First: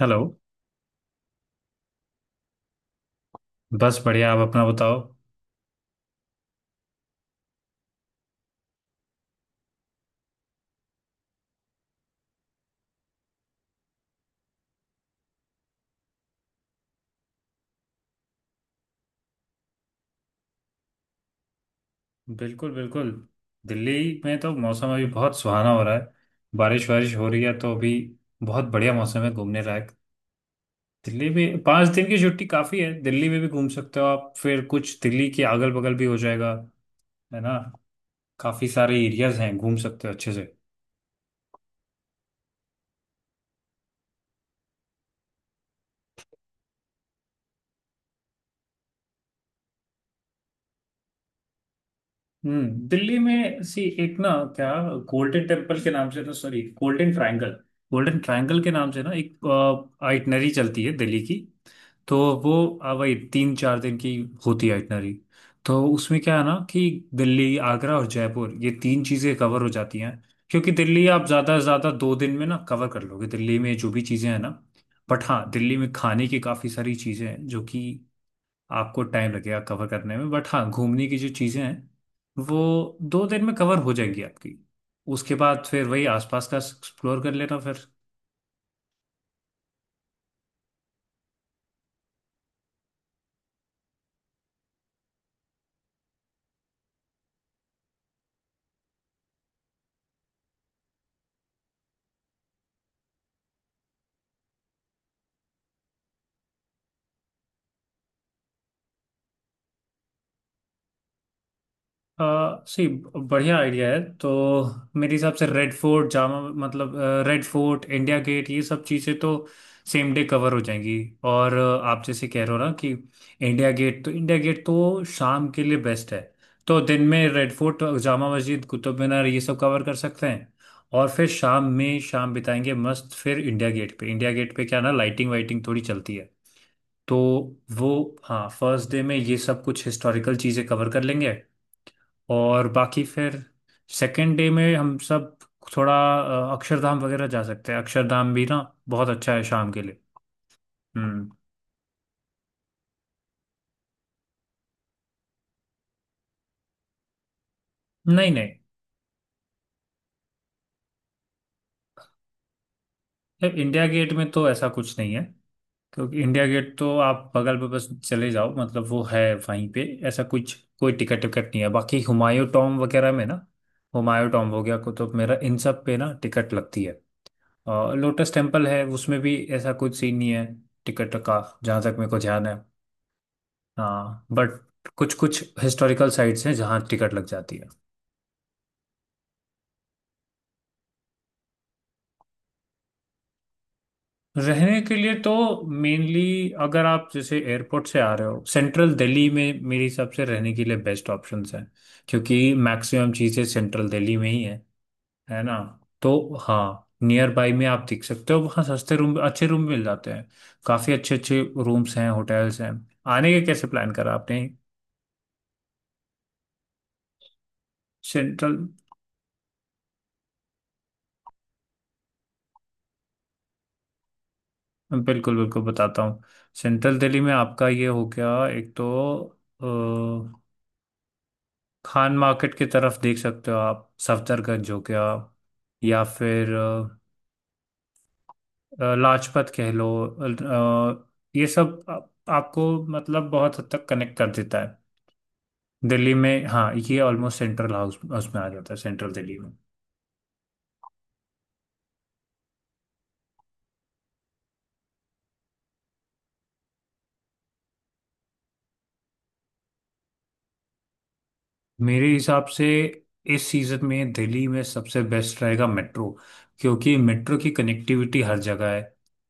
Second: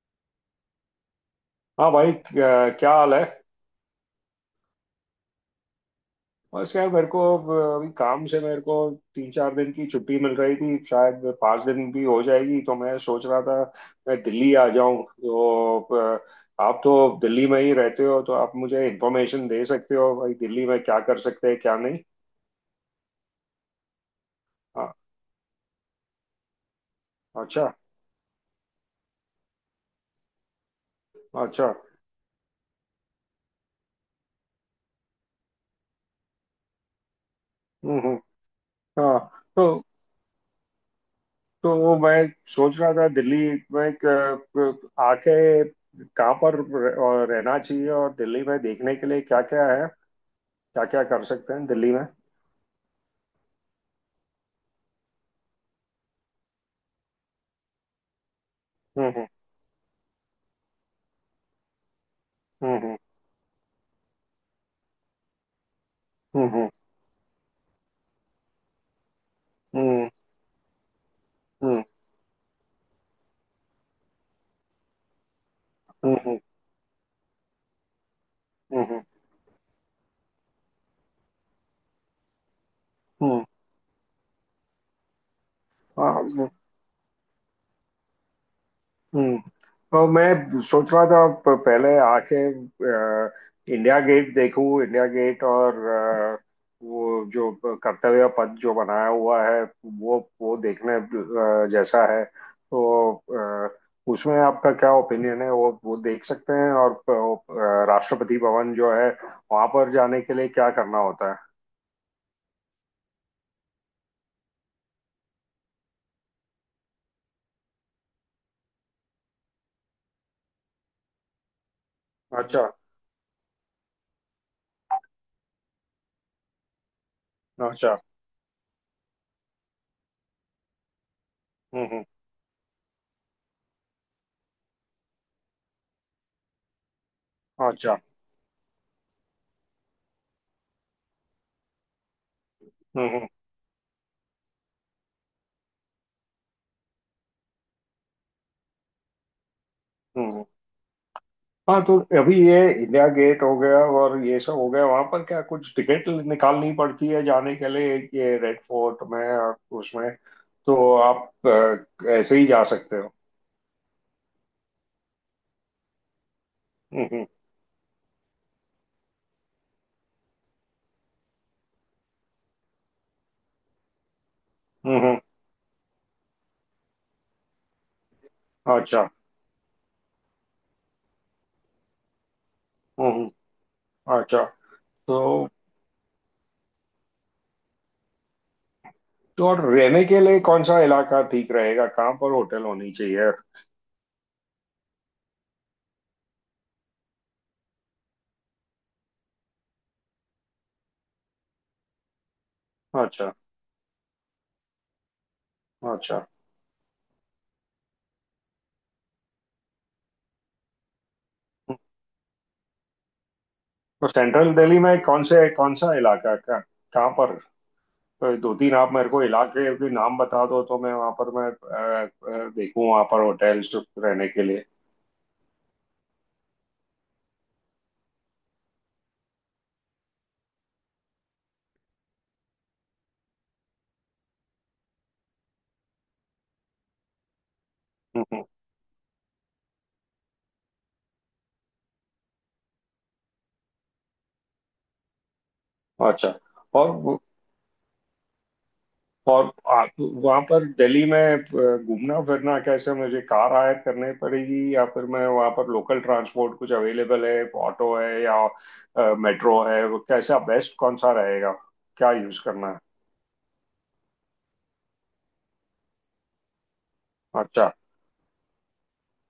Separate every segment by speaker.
Speaker 1: Hello.
Speaker 2: हाँ भाई क्या, क्या हाल है।
Speaker 1: बस बढ़िया, आप अपना बताओ।
Speaker 2: बस यार मेरे को अब अभी काम से मेरे को तीन चार दिन की छुट्टी मिल रही थी, शायद पाँच दिन भी हो जाएगी। तो मैं सोच रहा था मैं दिल्ली आ जाऊं तो आप तो दिल्ली में ही रहते हो, तो आप मुझे इन्फॉर्मेशन दे सकते हो भाई, दिल्ली में क्या कर सकते हैं क्या नहीं।
Speaker 1: बिल्कुल बिल्कुल। दिल्ली में तो मौसम
Speaker 2: हाँ।
Speaker 1: अभी बहुत सुहाना हो रहा है, बारिश वारिश हो रही है
Speaker 2: अच्छा।
Speaker 1: तो अभी बहुत बढ़िया मौसम है घूमने लायक। दिल्ली में
Speaker 2: अच्छा।
Speaker 1: 5 दिन की छुट्टी काफ़ी है, दिल्ली में भी घूम सकते हो आप, फिर कुछ दिल्ली के अगल बगल भी हो जाएगा, है ना।
Speaker 2: हम्म।
Speaker 1: काफ़ी सारे एरियाज
Speaker 2: हाँ
Speaker 1: हैं, घूम
Speaker 2: तो
Speaker 1: सकते हो अच्छे से।
Speaker 2: मैं सोच रहा था दिल्ली में एक, आके कहाँ पर रहना चाहिए और दिल्ली में देखने के लिए क्या क्या है, क्या क्या कर सकते हैं दिल्ली में।
Speaker 1: दिल्ली में सी एक ना क्या, गोल्डन टेम्पल के नाम से ना, sorry Golden Triangle, Golden Triangle के नाम से ना
Speaker 2: हम्म
Speaker 1: एक आइटनरी चलती है दिल्ली की। तो वो
Speaker 2: हम्म
Speaker 1: वही 3-4 दिन की होती है आइटनरी। तो उसमें क्या है
Speaker 2: हम्म
Speaker 1: ना
Speaker 2: हम्म
Speaker 1: कि दिल्ली आगरा और जयपुर ये तीन चीज़ें कवर हो जाती
Speaker 2: हम्म
Speaker 1: हैं, क्योंकि दिल्ली आप ज़्यादा से ज़्यादा 2 दिन में ना कवर कर लोगे, दिल्ली में जो भी चीज़ें हैं ना। बट हाँ दिल्ली में
Speaker 2: हम्म
Speaker 1: खाने
Speaker 2: हम्म
Speaker 1: की काफ़ी सारी चीज़ें हैं जो कि
Speaker 2: हम्म
Speaker 1: आपको टाइम लगेगा कवर करने में। बट हाँ घूमने की जो चीज़ें हैं वो 2 दिन
Speaker 2: हम्म।
Speaker 1: में कवर हो जाएंगी आपकी। उसके बाद फिर वही
Speaker 2: हाँ,
Speaker 1: आसपास का एक्सप्लोर कर लेना फिर।
Speaker 2: हम्म। तो मैं सोच रहा था पहले आके इंडिया गेट देखूं। इंडिया गेट और वो जो कर्तव्य पथ जो बनाया हुआ है, वो देखने जैसा है। तो अ, उसमें आपका क्या ओपिनियन है, वो देख सकते हैं? और राष्ट्रपति भवन जो है, वहां पर जाने के लिए क्या करना होता है।
Speaker 1: सी बढ़िया आइडिया है। तो मेरे हिसाब से रेड फोर्ट जामा, मतलब रेड फोर्ट इंडिया गेट ये सब चीज़ें तो सेम डे कवर हो जाएंगी। और आप जैसे कह रहे हो
Speaker 2: अच्छा।
Speaker 1: ना कि इंडिया गेट तो, इंडिया गेट तो शाम के लिए बेस्ट है। तो दिन में रेड फोर्ट
Speaker 2: अच्छा।
Speaker 1: जामा मस्जिद कुतुब मीनार ये सब कवर कर सकते हैं और फिर शाम में
Speaker 2: हम्म।
Speaker 1: शाम बिताएंगे मस्त, फिर इंडिया गेट पे, इंडिया गेट पे क्या ना लाइटिंग वाइटिंग थोड़ी चलती है तो वो।
Speaker 2: अच्छा।
Speaker 1: हाँ, फर्स्ट डे में ये सब कुछ हिस्टोरिकल चीज़ें कवर कर लेंगे और बाकी
Speaker 2: हम्म हम्म
Speaker 1: फिर सेकेंड डे में हम सब थोड़ा अक्षरधाम वगैरह जा सकते हैं। अक्षरधाम भी ना बहुत अच्छा है शाम के लिए।
Speaker 2: हम्म।
Speaker 1: हम्म।
Speaker 2: हाँ तो अभी ये इंडिया गेट हो गया और ये सब हो गया, वहां पर क्या कुछ टिकट निकालनी पड़ती है जाने के लिए?
Speaker 1: नहीं
Speaker 2: ये
Speaker 1: नहीं,
Speaker 2: रेड फोर्ट में और उसमें तो आप ऐसे ही जा सकते हो।
Speaker 1: इंडिया गेट में तो ऐसा कुछ नहीं है, क्योंकि इंडिया गेट तो
Speaker 2: हम्म हम्म
Speaker 1: आप बगल में बस चले जाओ, मतलब वो है वहीं पे, ऐसा कुछ कोई टिकट विकट नहीं है। बाकी हुमायूं टॉम वगैरह में ना, हुमायूं टॉम हो गया कुतुब
Speaker 2: हम्म।
Speaker 1: मेरा इन सब पे ना टिकट लगती है। और लोटस टेम्पल है,
Speaker 2: अच्छा।
Speaker 1: उसमें भी ऐसा कुछ सीन नहीं है टिकट का, जहाँ तक मेरे को ध्यान है।
Speaker 2: हम्म हम्म,
Speaker 1: हाँ
Speaker 2: अच्छा।
Speaker 1: बट कुछ कुछ
Speaker 2: तो
Speaker 1: हिस्टोरिकल साइट्स हैं जहाँ टिकट लग जाती है।
Speaker 2: और रहने के लिए कौन सा इलाका ठीक रहेगा, कहाँ पर होटल होनी चाहिए।
Speaker 1: रहने के लिए तो मेनली अगर आप जैसे एयरपोर्ट से आ रहे हो, सेंट्रल दिल्ली में मेरे हिसाब से रहने के लिए बेस्ट ऑप्शंस हैं, क्योंकि मैक्सिमम
Speaker 2: अच्छा।
Speaker 1: चीज़ें सेंट्रल दिल्ली में ही है ना। तो
Speaker 2: अच्छा।
Speaker 1: हाँ नियर बाई में आप देख सकते हो, वहाँ सस्ते रूम अच्छे रूम मिल जाते हैं। काफ़ी अच्छे अच्छे रूम्स हैं, होटल्स हैं। आने के कैसे प्लान
Speaker 2: तो
Speaker 1: करा आपने?
Speaker 2: सेंट्रल दिल्ली में कौन सा इलाका का कहाँ पर। तो दो
Speaker 1: सेंट्रल
Speaker 2: तीन आप मेरे को इलाके के नाम बता दो, तो मैं वहां पर मैं देखूं वहां पर होटल्स रहने के लिए।
Speaker 1: बिल्कुल बिल्कुल बताता हूँ। सेंट्रल दिल्ली में आपका ये हो गया एक तो अ, खान मार्केट की तरफ देख सकते हो आप, सफदरगंज हो गया, या फिर
Speaker 2: हम्म,
Speaker 1: लाजपत कह लो, अ, ये सब आपको मतलब बहुत हद तक कनेक्ट कर देता है दिल्ली
Speaker 2: अच्छा।
Speaker 1: में। हाँ
Speaker 2: और
Speaker 1: ये
Speaker 2: वो-
Speaker 1: ऑलमोस्ट सेंट्रल हाउस उसमें आ जाता है, सेंट्रल दिल्ली
Speaker 2: और
Speaker 1: में।
Speaker 2: आप वहां पर दिल्ली में घूमना फिरना कैसे? मुझे कार हायर करनी पड़ेगी या फिर मैं वहां पर लोकल ट्रांसपोर्ट? कुछ अवेलेबल है? ऑटो है या मेट्रो है? वो कैसा बेस्ट, कौन सा रहेगा,
Speaker 1: मेरे
Speaker 2: क्या यूज
Speaker 1: हिसाब से
Speaker 2: करना है।
Speaker 1: इस सीजन में दिल्ली में सबसे बेस्ट रहेगा मेट्रो, क्योंकि मेट्रो की
Speaker 2: अच्छा।
Speaker 1: कनेक्टिविटी हर जगह है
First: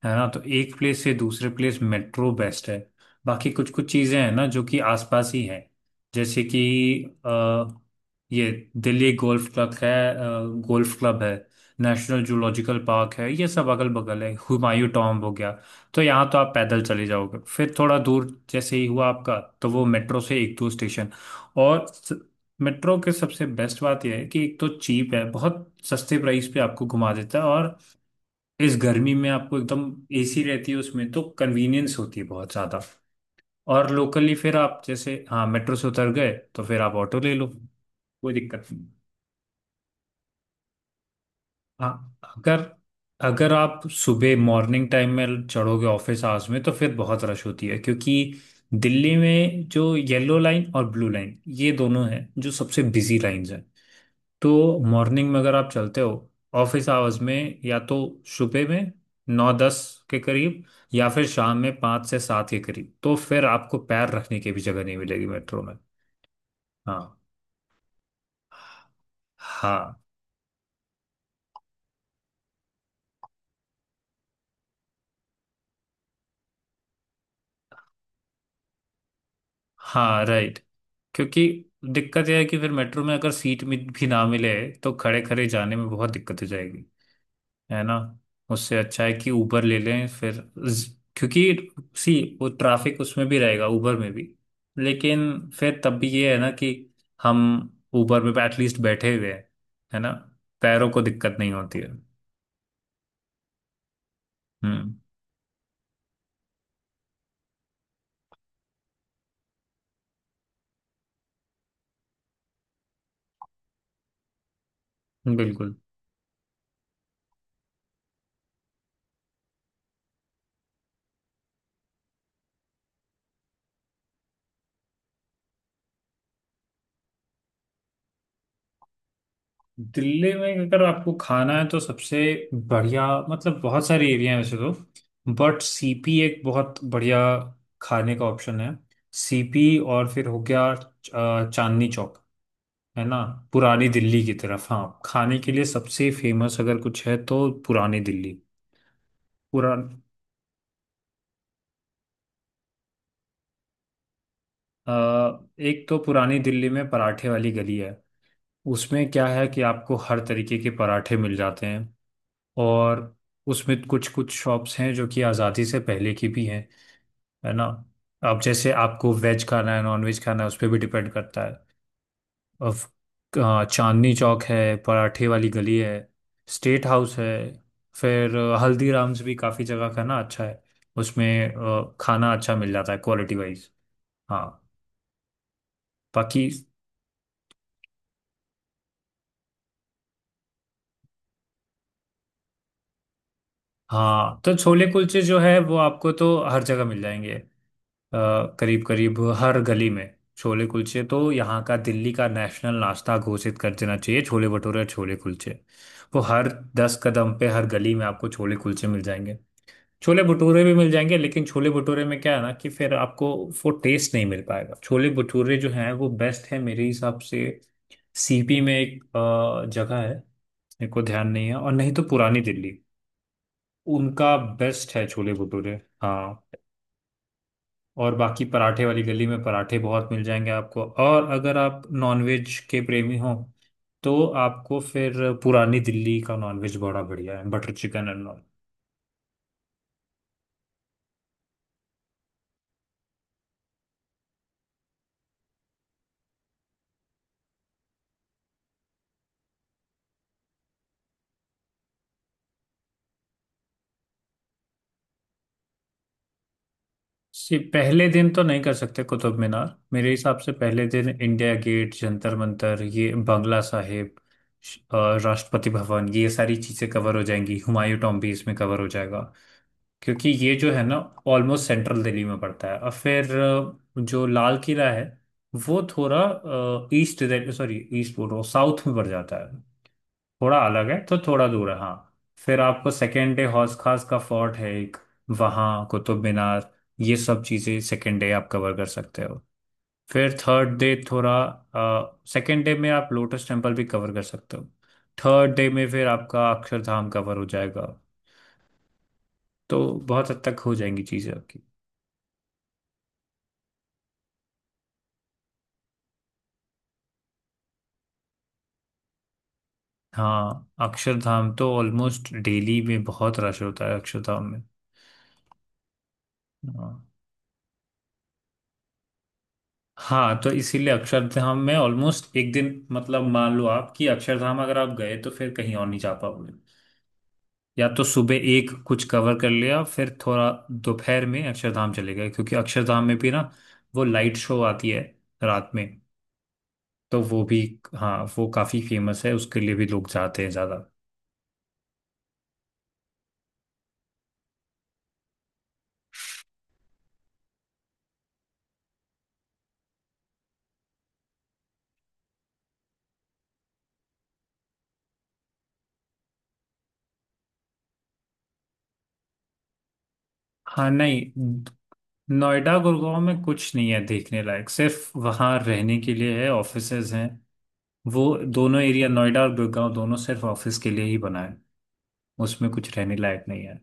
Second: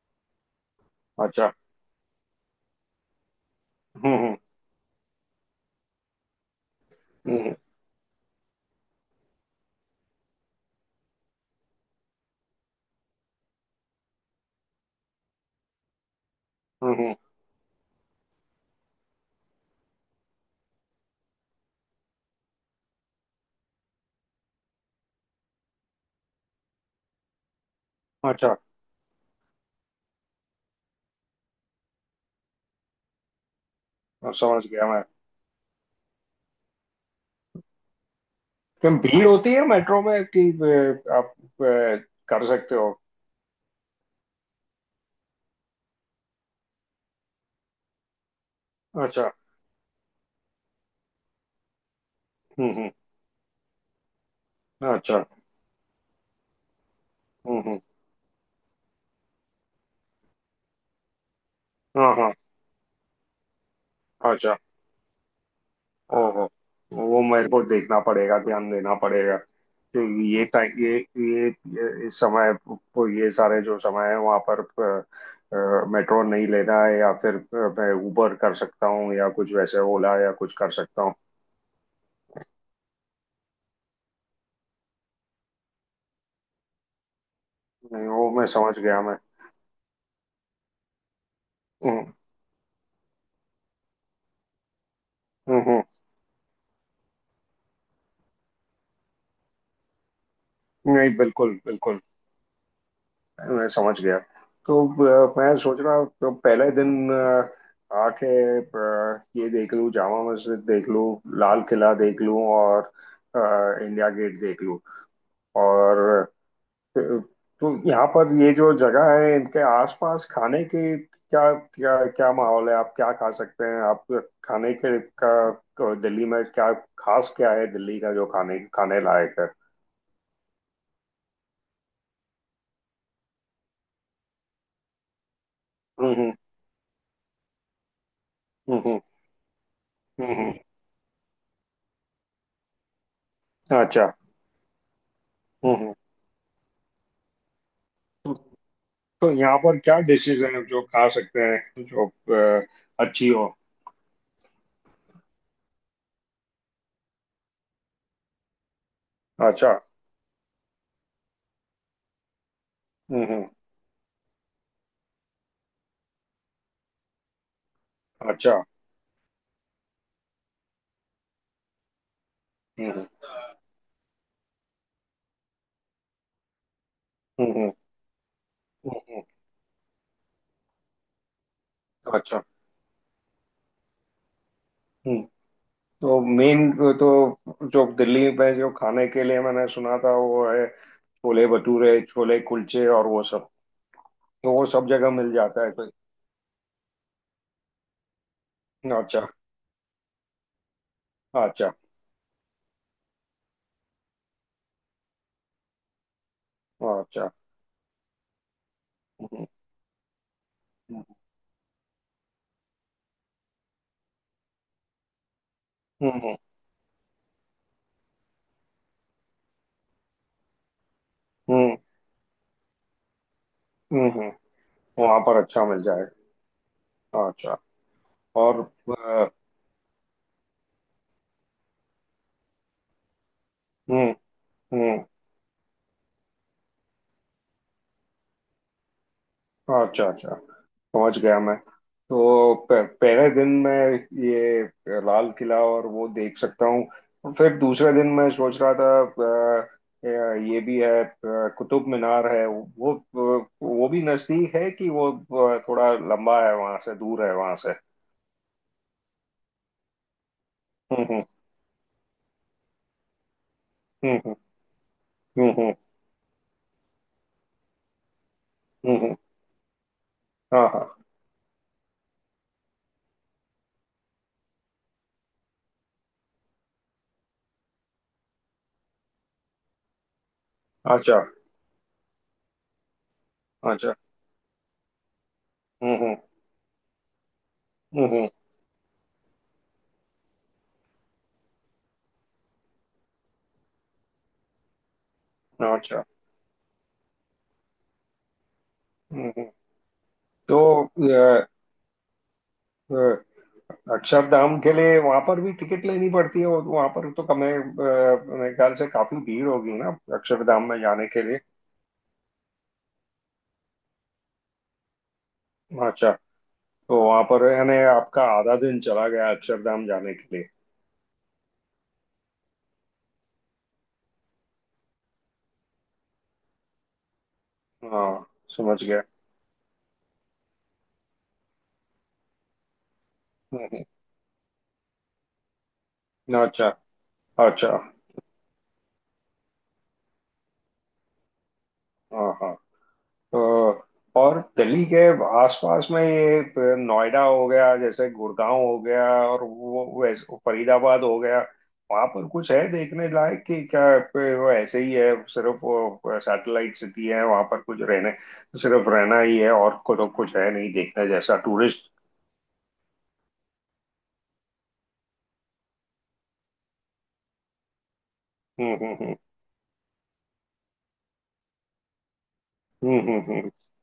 Speaker 1: है ना। तो एक प्लेस से दूसरे
Speaker 2: अच्छा।
Speaker 1: प्लेस मेट्रो बेस्ट है। बाकी कुछ कुछ
Speaker 2: हम्म
Speaker 1: चीजें हैं
Speaker 2: हम्म
Speaker 1: ना जो कि आसपास ही हैं, जैसे कि
Speaker 2: हम्म
Speaker 1: अ, ये दिल्ली गोल्फ क्लब है, गोल्फ क्लब है, नेशनल जूलॉजिकल पार्क है, ये सब अगल बगल है, हुमायूं टॉम्ब हो गया। तो यहाँ तो आप पैदल
Speaker 2: हम्म,
Speaker 1: चले
Speaker 2: हम्म।
Speaker 1: जाओगे, फिर थोड़ा दूर जैसे ही हुआ आपका तो वो मेट्रो से एक दो स्टेशन। और मेट्रो के सबसे बेस्ट बात यह है कि एक तो चीप है, बहुत सस्ते प्राइस पे आपको घुमा देता है और
Speaker 2: अच्छा।
Speaker 1: इस गर्मी में आपको एकदम एसी रहती है उसमें, तो कन्वीनियंस होती है बहुत ज़्यादा। और लोकली फिर
Speaker 2: समझ
Speaker 1: आप
Speaker 2: गया मैं।
Speaker 1: जैसे हाँ मेट्रो से उतर गए तो फिर आप ऑटो ले लो, कोई दिक्कत नहीं।
Speaker 2: क्या भीड़ होती है मेट्रो में कि आप अ,
Speaker 1: हाँ
Speaker 2: कर
Speaker 1: अगर,
Speaker 2: सकते हो।
Speaker 1: अगर आप सुबह मॉर्निंग टाइम में चढ़ोगे ऑफिस आवर्स में तो फिर बहुत रश होती है, क्योंकि दिल्ली
Speaker 2: अच्छा।
Speaker 1: में जो येलो लाइन और ब्लू लाइन ये दोनों हैं जो सबसे
Speaker 2: हम्म
Speaker 1: बिजी लाइंस हैं। तो
Speaker 2: हम्म। अच्छा।
Speaker 1: मॉर्निंग में अगर आप चलते हो ऑफिस आवर्स में, या
Speaker 2: हम्म।
Speaker 1: तो सुबह में 9-10 के करीब, या फिर शाम में पाँच
Speaker 2: हाँ
Speaker 1: से
Speaker 2: हाँ।
Speaker 1: सात के करीब, तो फिर आपको पैर रखने की
Speaker 2: अच्छा।
Speaker 1: भी जगह नहीं मिलेगी मेट्रो में।
Speaker 2: ओहो।
Speaker 1: हाँ
Speaker 2: वो मेरे को देखना पड़ेगा, ध्यान देना पड़ेगा।
Speaker 1: हाँ,
Speaker 2: तो ये टाइम इस समय वो ये सारे जो समय है, वहाँ पर मेट्रो नहीं लेना है, या फिर मैं उबर कर सकता हूँ या कुछ वैसे ओला
Speaker 1: हाँ
Speaker 2: या कुछ
Speaker 1: राइट।
Speaker 2: कर सकता हूँ।
Speaker 1: क्योंकि दिक्कत यह है कि फिर मेट्रो में अगर सीट भी ना मिले तो खड़े खड़े जाने में बहुत दिक्कत हो जाएगी, है ना।
Speaker 2: नहीं वो मैं
Speaker 1: उससे
Speaker 2: समझ गया
Speaker 1: अच्छा है
Speaker 2: मैं।
Speaker 1: कि उबर ले लें फिर, क्योंकि
Speaker 2: हम्म
Speaker 1: सी वो ट्रैफिक उसमें भी रहेगा उबर में भी, लेकिन
Speaker 2: हम्म
Speaker 1: फिर
Speaker 2: हम्म।
Speaker 1: तब भी ये है ना कि हम उबर में एटलीस्ट बैठे हुए हैं, है ना, पैरों को
Speaker 2: नहीं
Speaker 1: दिक्कत नहीं
Speaker 2: बिल्कुल
Speaker 1: होती है।
Speaker 2: बिल्कुल। मैं समझ गया। तो
Speaker 1: हम्म।
Speaker 2: मैं सोच रहा हूँ तो पहले दिन आके ये देख लूँ, जामा मस्जिद देख लूँ, लाल किला देख लूँ और इंडिया गेट देख लूँ।
Speaker 1: बिल्कुल।
Speaker 2: और अ, तो यहाँ पर ये जो जगह है, इनके आसपास खाने की क्या क्या क्या माहौल है? आप क्या खा सकते हैं? आप खाने के का दिल्ली में क्या खास क्या है दिल्ली का जो खाने खाने लायक है।
Speaker 1: दिल्ली में अगर आपको खाना है तो सबसे बढ़िया, मतलब बहुत सारे एरिया हैं वैसे तो, बट
Speaker 2: हम्म
Speaker 1: सीपी
Speaker 2: हम्म
Speaker 1: एक बहुत बढ़िया खाने का ऑप्शन है।
Speaker 2: हम्म
Speaker 1: सीपी और फिर
Speaker 2: हम्म
Speaker 1: हो
Speaker 2: हम्म,
Speaker 1: गया चांदनी चौक, है ना, पुरानी
Speaker 2: अच्छा।
Speaker 1: दिल्ली की तरफ। हाँ खाने के लिए
Speaker 2: हम्म
Speaker 1: सबसे फेमस अगर कुछ है तो पुरानी
Speaker 2: हम्म।
Speaker 1: दिल्ली।
Speaker 2: तो यहाँ पर
Speaker 1: पुरान
Speaker 2: क्या डिशेज हैं जो खा सकते हैं जो अ, अच्छी हो।
Speaker 1: अ, एक तो पुरानी दिल्ली में पराठे वाली गली है, उसमें क्या है कि
Speaker 2: अच्छा।
Speaker 1: आपको हर तरीके के पराठे मिल जाते हैं और
Speaker 2: हम्म।
Speaker 1: उसमें कुछ कुछ शॉप्स हैं जो कि आज़ादी से पहले की भी हैं, है ना। अब
Speaker 2: अच्छा।
Speaker 1: जैसे आपको वेज खाना है नॉन वेज खाना है, उस पर भी डिपेंड करता है। और
Speaker 2: हम्म
Speaker 1: चांदनी चौक है, पराठे वाली गली है, स्टेट हाउस है,
Speaker 2: हम्म हम्म
Speaker 1: फिर हल्दीराम्स
Speaker 2: हम्म,
Speaker 1: भी काफ़ी जगह का ना अच्छा है, उसमें खाना
Speaker 2: अच्छा।
Speaker 1: अच्छा मिल जाता है क्वालिटी वाइज। हाँ
Speaker 2: हम्म। तो
Speaker 1: बाकी,
Speaker 2: मेन, तो जो दिल्ली में जो खाने के लिए मैंने सुना था वो है छोले भटूरे, छोले कुलचे और वो सब।
Speaker 1: हाँ
Speaker 2: तो
Speaker 1: तो
Speaker 2: वो
Speaker 1: छोले
Speaker 2: सब जगह
Speaker 1: कुलचे
Speaker 2: मिल
Speaker 1: जो है
Speaker 2: जाता है
Speaker 1: वो
Speaker 2: तो।
Speaker 1: आपको तो हर जगह मिल जाएंगे, करीब करीब
Speaker 2: अच्छा।
Speaker 1: हर गली में। छोले कुलचे तो यहाँ
Speaker 2: अच्छा।
Speaker 1: का दिल्ली का नेशनल नाश्ता घोषित कर देना चाहिए, छोले भटूरे और छोले कुलचे। वो हर दस
Speaker 2: अच्छा।
Speaker 1: कदम पे हर गली में आपको छोले कुलचे मिल जाएंगे,
Speaker 2: हम्म
Speaker 1: छोले भटूरे भी मिल जाएंगे, लेकिन छोले भटूरे में क्या है ना कि फिर आपको वो टेस्ट नहीं मिल पाएगा। छोले भटूरे जो है वो
Speaker 2: हम्म।
Speaker 1: बेस्ट है, मेरे हिसाब से सीपी में एक जगह है, मेरे को ध्यान नहीं है, और
Speaker 2: हम्म
Speaker 1: नहीं तो पुरानी दिल्ली,
Speaker 2: हम्म।
Speaker 1: उनका बेस्ट है
Speaker 2: वहां
Speaker 1: छोले
Speaker 2: पर अच्छा
Speaker 1: भटूरे।
Speaker 2: मिल जाएगा।
Speaker 1: हाँ
Speaker 2: अच्छा।
Speaker 1: और बाकी
Speaker 2: और
Speaker 1: पराठे वाली गली
Speaker 2: अ,
Speaker 1: में पराठे बहुत मिल जाएंगे आपको, और अगर आप नॉनवेज के प्रेमी हो
Speaker 2: हम्म
Speaker 1: तो आपको
Speaker 2: हम्म।
Speaker 1: फिर पुरानी दिल्ली का नॉनवेज बड़ा बढ़िया है, बटर चिकन एंड ऑल।
Speaker 2: अच्छा। अच्छा। समझ गया मैं। तो पहले दिन मैं ये लाल किला और वो देख सकता हूँ। और फिर दूसरे दिन मैं सोच रहा था, अ, ये भी है कुतुब मीनार है, वो भी नजदीक है कि वो थोड़ा लंबा है वहां से, दूर है वहां
Speaker 1: सी
Speaker 2: से।
Speaker 1: पहले दिन तो नहीं कर सकते कुतुब मीनार। मेरे हिसाब से पहले दिन
Speaker 2: हम्म
Speaker 1: इंडिया गेट, जंतर मंतर, ये बंगला साहिब,
Speaker 2: हम्म हम्म हम्म
Speaker 1: राष्ट्रपति
Speaker 2: हम्म
Speaker 1: भवन, ये सारी चीज़ें कवर हो जाएंगी, हुमायूं टॉम्ब भी इसमें कवर हो
Speaker 2: हम्म, हम्म, हम्म।
Speaker 1: जाएगा, क्योंकि ये
Speaker 2: हाँ
Speaker 1: जो है
Speaker 2: हाँ।
Speaker 1: ना ऑलमोस्ट सेंट्रल दिल्ली में पड़ता है। और फिर जो लाल किला है वो थोड़ा ईस्ट, सॉरी ईस्ट बोल रहा हूँ, साउथ में पड़ जाता है, थोड़ा अलग है तो
Speaker 2: अच्छा।
Speaker 1: थोड़ा दूर है हाँ। फिर आपको सेकेंड डे हौस
Speaker 2: अच्छा।
Speaker 1: खास का फोर्ट है एक, वहाँ
Speaker 2: हम्म हम्म
Speaker 1: कुतुब मीनार, ये सब चीज़ें सेकेंड
Speaker 2: हम्म
Speaker 1: डे आप कवर कर सकते हो। फिर थर्ड डे थोड़ा, सेकेंड डे में आप लोटस टेम्पल भी कवर कर सकते हो, थर्ड डे में
Speaker 2: अच्छा।
Speaker 1: फिर आपका अक्षरधाम कवर हो जाएगा।
Speaker 2: हम्म हम्म।
Speaker 1: तो बहुत हद तक
Speaker 2: तो
Speaker 1: हो जाएंगी चीज़ें आपकी।
Speaker 2: अ, अक्षरधाम के लिए वहां पर भी टिकट लेनी पड़ती है? और वहां पर तो कम है, मेरे ख्याल से काफी भीड़ होगी ना अक्षरधाम
Speaker 1: हाँ
Speaker 2: में जाने के लिए।
Speaker 1: अक्षरधाम तो ऑलमोस्ट डेली में बहुत रश होता है अक्षरधाम में।
Speaker 2: अच्छा।
Speaker 1: हाँ,
Speaker 2: तो वहां पर यानी आपका आधा दिन चला गया अक्षरधाम जाने के
Speaker 1: हाँ
Speaker 2: लिए।
Speaker 1: तो इसीलिए अक्षरधाम में ऑलमोस्ट एक दिन, मतलब मान लो आप कि अक्षरधाम अगर आप गए तो फिर कहीं और नहीं जा पाओगे। या तो
Speaker 2: हाँ।
Speaker 1: सुबह एक
Speaker 2: समझ गया।
Speaker 1: कुछ कवर कर लिया फिर थोड़ा दोपहर में अक्षरधाम चले गए, क्योंकि अक्षरधाम में भी ना
Speaker 2: हम्म,
Speaker 1: वो लाइट शो आती है रात में,
Speaker 2: अच्छा।
Speaker 1: तो वो भी।
Speaker 2: अच्छा।
Speaker 1: हाँ वो काफी फेमस है, उसके लिए भी लोग जाते हैं ज्यादा।
Speaker 2: हाँ हाँ। तो और दिल्ली के आसपास में ये नोएडा हो गया जैसे, गुड़गांव हो गया और वो वैसे फरीदाबाद हो गया, वहां पर कुछ है देखने लायक कि क्या वो ऐसे ही है, सिर्फ वो सैटेलाइट सिटी है? वहां पर कुछ रहने, सिर्फ रहना ही है और को तो कुछ है नहीं
Speaker 1: हाँ
Speaker 2: देखने जैसा
Speaker 1: नहीं,
Speaker 2: टूरिस्ट।
Speaker 1: नोएडा गुड़गांव में कुछ नहीं है देखने लायक, सिर्फ वहाँ रहने के लिए है, ऑफिसेज हैं वो।
Speaker 2: हम्म
Speaker 1: दोनों एरिया
Speaker 2: हम्म
Speaker 1: नोएडा और गुड़गांव दोनों सिर्फ ऑफिस के लिए ही बना है, उसमें कुछ
Speaker 2: हम्म हम्म
Speaker 1: रहने
Speaker 2: हम्म
Speaker 1: लायक
Speaker 2: हम्म
Speaker 1: नहीं है।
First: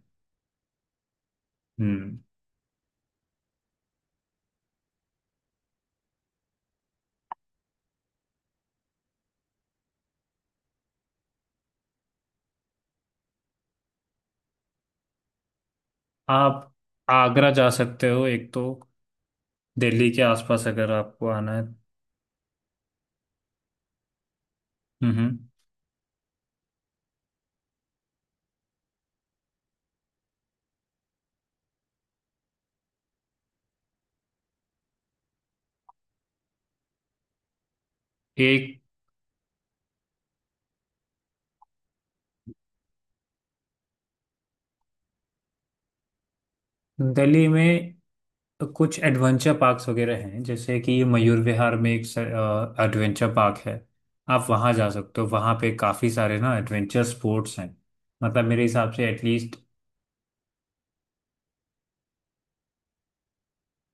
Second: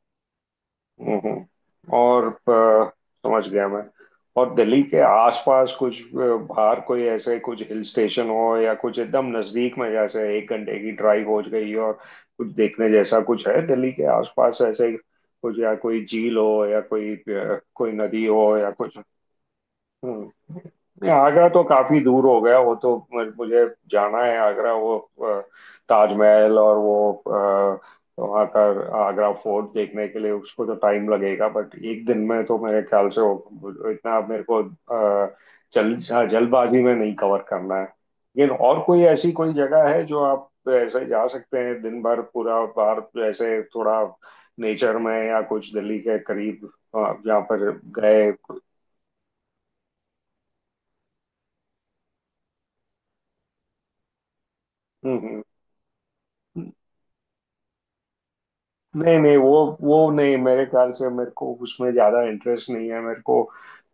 Speaker 1: हम्म।
Speaker 2: और समझ गया मैं। और दिल्ली के आसपास कुछ बाहर कोई ऐसे कुछ हिल स्टेशन हो या कुछ एकदम नजदीक में, जैसे एक घंटे की ड्राइव हो गई और कुछ देखने जैसा कुछ है दिल्ली के आसपास ऐसे कुछ? या कोई झील हो
Speaker 1: आप
Speaker 2: या कोई
Speaker 1: आगरा जा
Speaker 2: कोई
Speaker 1: सकते हो
Speaker 2: नदी हो
Speaker 1: एक तो,
Speaker 2: या कुछ।
Speaker 1: दिल्ली के
Speaker 2: हम्म।
Speaker 1: आसपास अगर
Speaker 2: नहीं,
Speaker 1: आपको
Speaker 2: आगरा
Speaker 1: आना है।
Speaker 2: तो काफी दूर हो गया वो तो। मुझे जाना है आगरा, वो
Speaker 1: हम्म
Speaker 2: ताजमहल और वो। तो वहाँ का आगरा फोर्ट देखने के लिए उसको तो टाइम लगेगा, बट एक दिन में तो मेरे ख्याल से इतना मेरे को अ, जल हाँ, जल्दबाजी में नहीं कवर करना है। लेकिन
Speaker 1: एक
Speaker 2: और कोई ऐसी कोई जगह है जो आप ऐसे जा सकते हैं दिन भर पूरा बाहर, ऐसे थोड़ा नेचर में या कुछ दिल्ली के करीब, जहाँ
Speaker 1: दिल्ली
Speaker 2: पर
Speaker 1: में
Speaker 2: गए।
Speaker 1: कुछ एडवेंचर पार्क्स वगैरह हैं, जैसे कि मयूर विहार में एक एडवेंचर पार्क है, आप वहाँ जा सकते हो,
Speaker 2: हम्म
Speaker 1: वहाँ पे काफ़ी सारे ना
Speaker 2: हम्म।
Speaker 1: एडवेंचर स्पोर्ट्स हैं। मतलब मेरे हिसाब से
Speaker 2: नहीं नहीं वो
Speaker 1: एटलीस्ट,
Speaker 2: वो नहीं, मेरे ख्याल से मेरे को उसमें ज्यादा इंटरेस्ट नहीं है मेरे को।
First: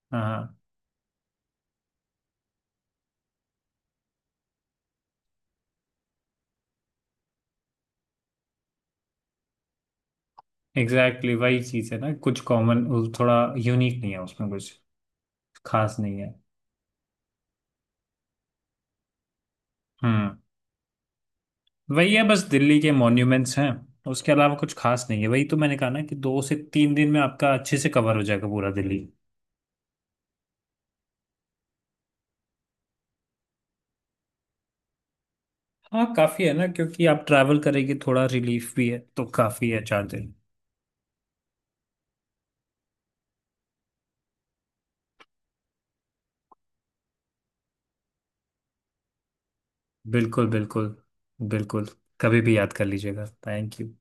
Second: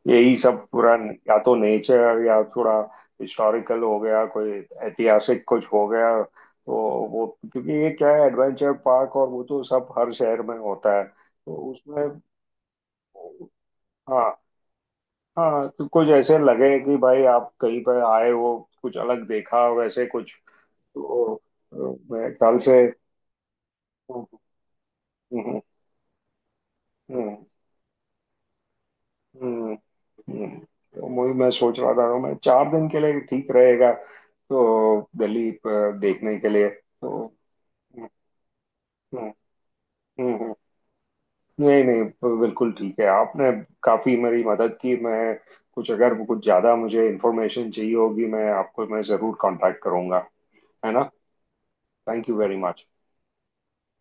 Speaker 2: यही
Speaker 1: हाँ
Speaker 2: सब पूरा, या तो नेचर या थोड़ा हिस्टोरिकल हो गया, कोई ऐतिहासिक कुछ हो गया तो वो। क्योंकि ये क्या है एडवेंचर पार्क, और वो तो सब हर शहर में होता है
Speaker 1: एग्जैक्टली
Speaker 2: तो
Speaker 1: वही चीज़ है
Speaker 2: उसमें।
Speaker 1: ना, कुछ कॉमन, थोड़ा यूनिक नहीं है
Speaker 2: हाँ
Speaker 1: उसमें, कुछ
Speaker 2: हाँ। तो
Speaker 1: खास
Speaker 2: कुछ
Speaker 1: नहीं है।
Speaker 2: ऐसे लगे कि भाई आप कहीं पर आए हो, कुछ अलग देखा वैसे कुछ।
Speaker 1: हम्म।
Speaker 2: तो
Speaker 1: वही है
Speaker 2: मेरे
Speaker 1: बस
Speaker 2: ख्याल
Speaker 1: दिल्ली
Speaker 2: से।
Speaker 1: के मॉन्यूमेंट्स हैं,
Speaker 2: हम्म,
Speaker 1: उसके अलावा कुछ खास नहीं है। वही तो
Speaker 2: हम्म,
Speaker 1: मैंने कहा ना कि 2 से 3 दिन में
Speaker 2: हम्म।
Speaker 1: आपका अच्छे से कवर हो जाएगा पूरा दिल्ली।
Speaker 2: हम्म हम्म। तो वही मैं सोच रहा था मैं चार दिन के लिए ठीक रहेगा तो दिल्ली
Speaker 1: हाँ
Speaker 2: देखने
Speaker 1: काफी
Speaker 2: के
Speaker 1: है ना,
Speaker 2: लिए
Speaker 1: क्योंकि
Speaker 2: तो।
Speaker 1: आप ट्रैवल करेंगे
Speaker 2: हम्म
Speaker 1: थोड़ा रिलीफ भी है, तो
Speaker 2: हम्म,
Speaker 1: काफी है 4 दिन।
Speaker 2: हम्म। नहीं नहीं बिल्कुल ठीक है, आपने काफी मेरी मदद की। मैं कुछ, अगर कुछ ज्यादा मुझे इंफॉर्मेशन चाहिए होगी मैं आपको मैं जरूर कांटेक्ट करूंगा।
Speaker 1: बिल्कुल बिल्कुल
Speaker 2: है ना।
Speaker 1: बिल्कुल।
Speaker 2: थैंक यू
Speaker 1: कभी भी
Speaker 2: वेरी
Speaker 1: याद कर
Speaker 2: मच।
Speaker 1: लीजिएगा, थैंक यू।